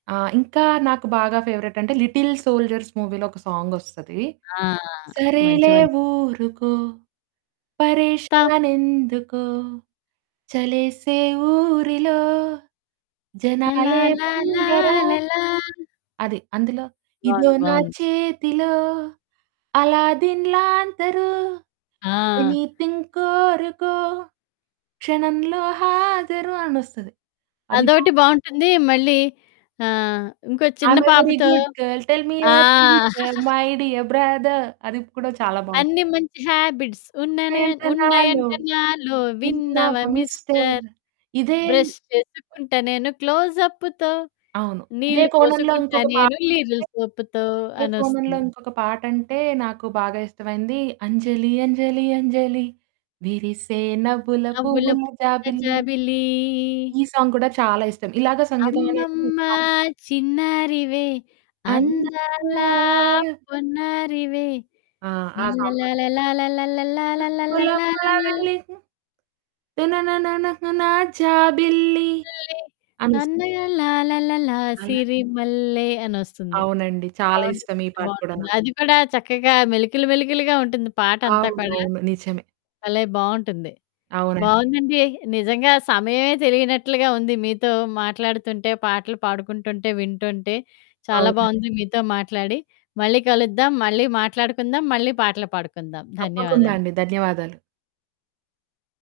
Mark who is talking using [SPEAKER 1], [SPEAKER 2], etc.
[SPEAKER 1] ఆ! ఇంకా నాకు బాగా ఫేవరైట్ అంటే 'లిటిల్ సోల్జర్స్' మూవీలో ఒక సాంగొస్తది.
[SPEAKER 2] ఆ! మంచి
[SPEAKER 1] సరేలే
[SPEAKER 2] మం
[SPEAKER 1] ఊరుకో,
[SPEAKER 2] త
[SPEAKER 1] పరేషానెందుకొ చలేసే ఊరిలో జనాలే
[SPEAKER 2] లలాల
[SPEAKER 1] దొంగరా.
[SPEAKER 2] లాలల
[SPEAKER 1] అది అందులో, ఇదో
[SPEAKER 2] బావుంది.
[SPEAKER 1] నా
[SPEAKER 2] బావుంది.
[SPEAKER 1] చేతిలో అల్లాదీన్ లాంతరు
[SPEAKER 2] ఆ!
[SPEAKER 1] ఎనిథింగ్ కోరుకో క్షణంలో హాజరు అనొస్తది అదిబా
[SPEAKER 2] అదొకటి బావుంటుంది, మళ్ళీ ఆహ్, ఇంకో చిన్న
[SPEAKER 1] ఐమ్‌ఏ వెరీ
[SPEAKER 2] పాపతో
[SPEAKER 1] గుడ్ గర్ల్ టెల్ మి
[SPEAKER 2] ఆ!
[SPEAKER 1] Your teacher my dear brother అది కూడా చాలా బావుంది.
[SPEAKER 2] అన్ని మంచి హాబిట్స్ ఉన్ననే
[SPEAKER 1] ఉన్నాయంట నాలో
[SPEAKER 2] ఉన్నయంటే నాలో
[SPEAKER 1] విన్నావ
[SPEAKER 2] విన్నావా
[SPEAKER 1] మిస్టర్
[SPEAKER 2] మిస్టర్.
[SPEAKER 1] ఇదే
[SPEAKER 2] బ్రష్ చేసుకుంటా నేను క్లోజప్పుతో,
[SPEAKER 1] అవును. ఇదే
[SPEAKER 2] నీళ్ళు
[SPEAKER 1] కోణంలో
[SPEAKER 2] పోసుకుంటా
[SPEAKER 1] ఇంకొక
[SPEAKER 2] నేను
[SPEAKER 1] పాటంటే,
[SPEAKER 2] లీరిల్ సొపుతో
[SPEAKER 1] ఇదే కోణంలో
[SPEAKER 2] అనొస్తుంది.
[SPEAKER 1] ఇంకొక పాటంటే నాకు బాగా ఇష్టమైంది, అంజలి అంజలి అంజలి విరిసే నవ్వుల
[SPEAKER 2] నవ్వుల
[SPEAKER 1] పువ్వుల
[SPEAKER 2] పువ్వుల
[SPEAKER 1] జాబిల్లి.
[SPEAKER 2] జాబిలీ.
[SPEAKER 1] ఈ సాంగ్ కూడా చాలా ఇష్టం. ఇలాగ సంగీతం అనేది
[SPEAKER 2] అమ్మమ్మ
[SPEAKER 1] ఇష్టం.
[SPEAKER 2] చిన్నారివే అందాలా
[SPEAKER 1] అందాల
[SPEAKER 2] పొన్నారివే.
[SPEAKER 1] ఆ! ఆ సాంగ్ కూడా.
[SPEAKER 2] లల్లలాలా లాలాలల్ల లాలాలల్ల
[SPEAKER 1] నవ్వుల
[SPEAKER 2] లాలాలల్ల.
[SPEAKER 1] జాబిల్లి తనననననా జాబిల్లి
[SPEAKER 2] [unintelligible]
[SPEAKER 1] అనొస్
[SPEAKER 2] సన్నగా లాలాలాల
[SPEAKER 1] అలా
[SPEAKER 2] సిరి మల్లె అనొస్తుంది.
[SPEAKER 1] అవునండి చాలా
[SPEAKER 2] బావుంటుంది,
[SPEAKER 1] ఇష్టం. ఈ పాట కూడా
[SPEAKER 2] బావుంటుంది
[SPEAKER 1] నాకు.
[SPEAKER 2] అది కూడా చక్కగా మెలికలు మెలికలుగా ఉంటుంది పాటంతా
[SPEAKER 1] అవును.
[SPEAKER 2] కూడా.
[SPEAKER 1] అవును. నిజమే.
[SPEAKER 2] భలే! బావుంటుంది.
[SPEAKER 1] అవునండి.
[SPEAKER 2] బావుందండి నిజంగా సమయమే తెలియనట్లుగా ఉంది మీతో మాట్లాడుతుంటే పాటలు పాడుకుంటుంటే, వింటుంటే. చాలా
[SPEAKER 1] అవునండి.
[SPEAKER 2] బావుంది. మీతో మాట్లాడి. మళ్ళీ కలుద్దాం, మళ్ళీ మాట్లాడుకుందాం మళ్ళీ, పాటలు పాడుకుందాం.
[SPEAKER 1] తప్పకుండా
[SPEAKER 2] ధన్యవాదాలు.
[SPEAKER 1] అండి ధన్యవాదాలు.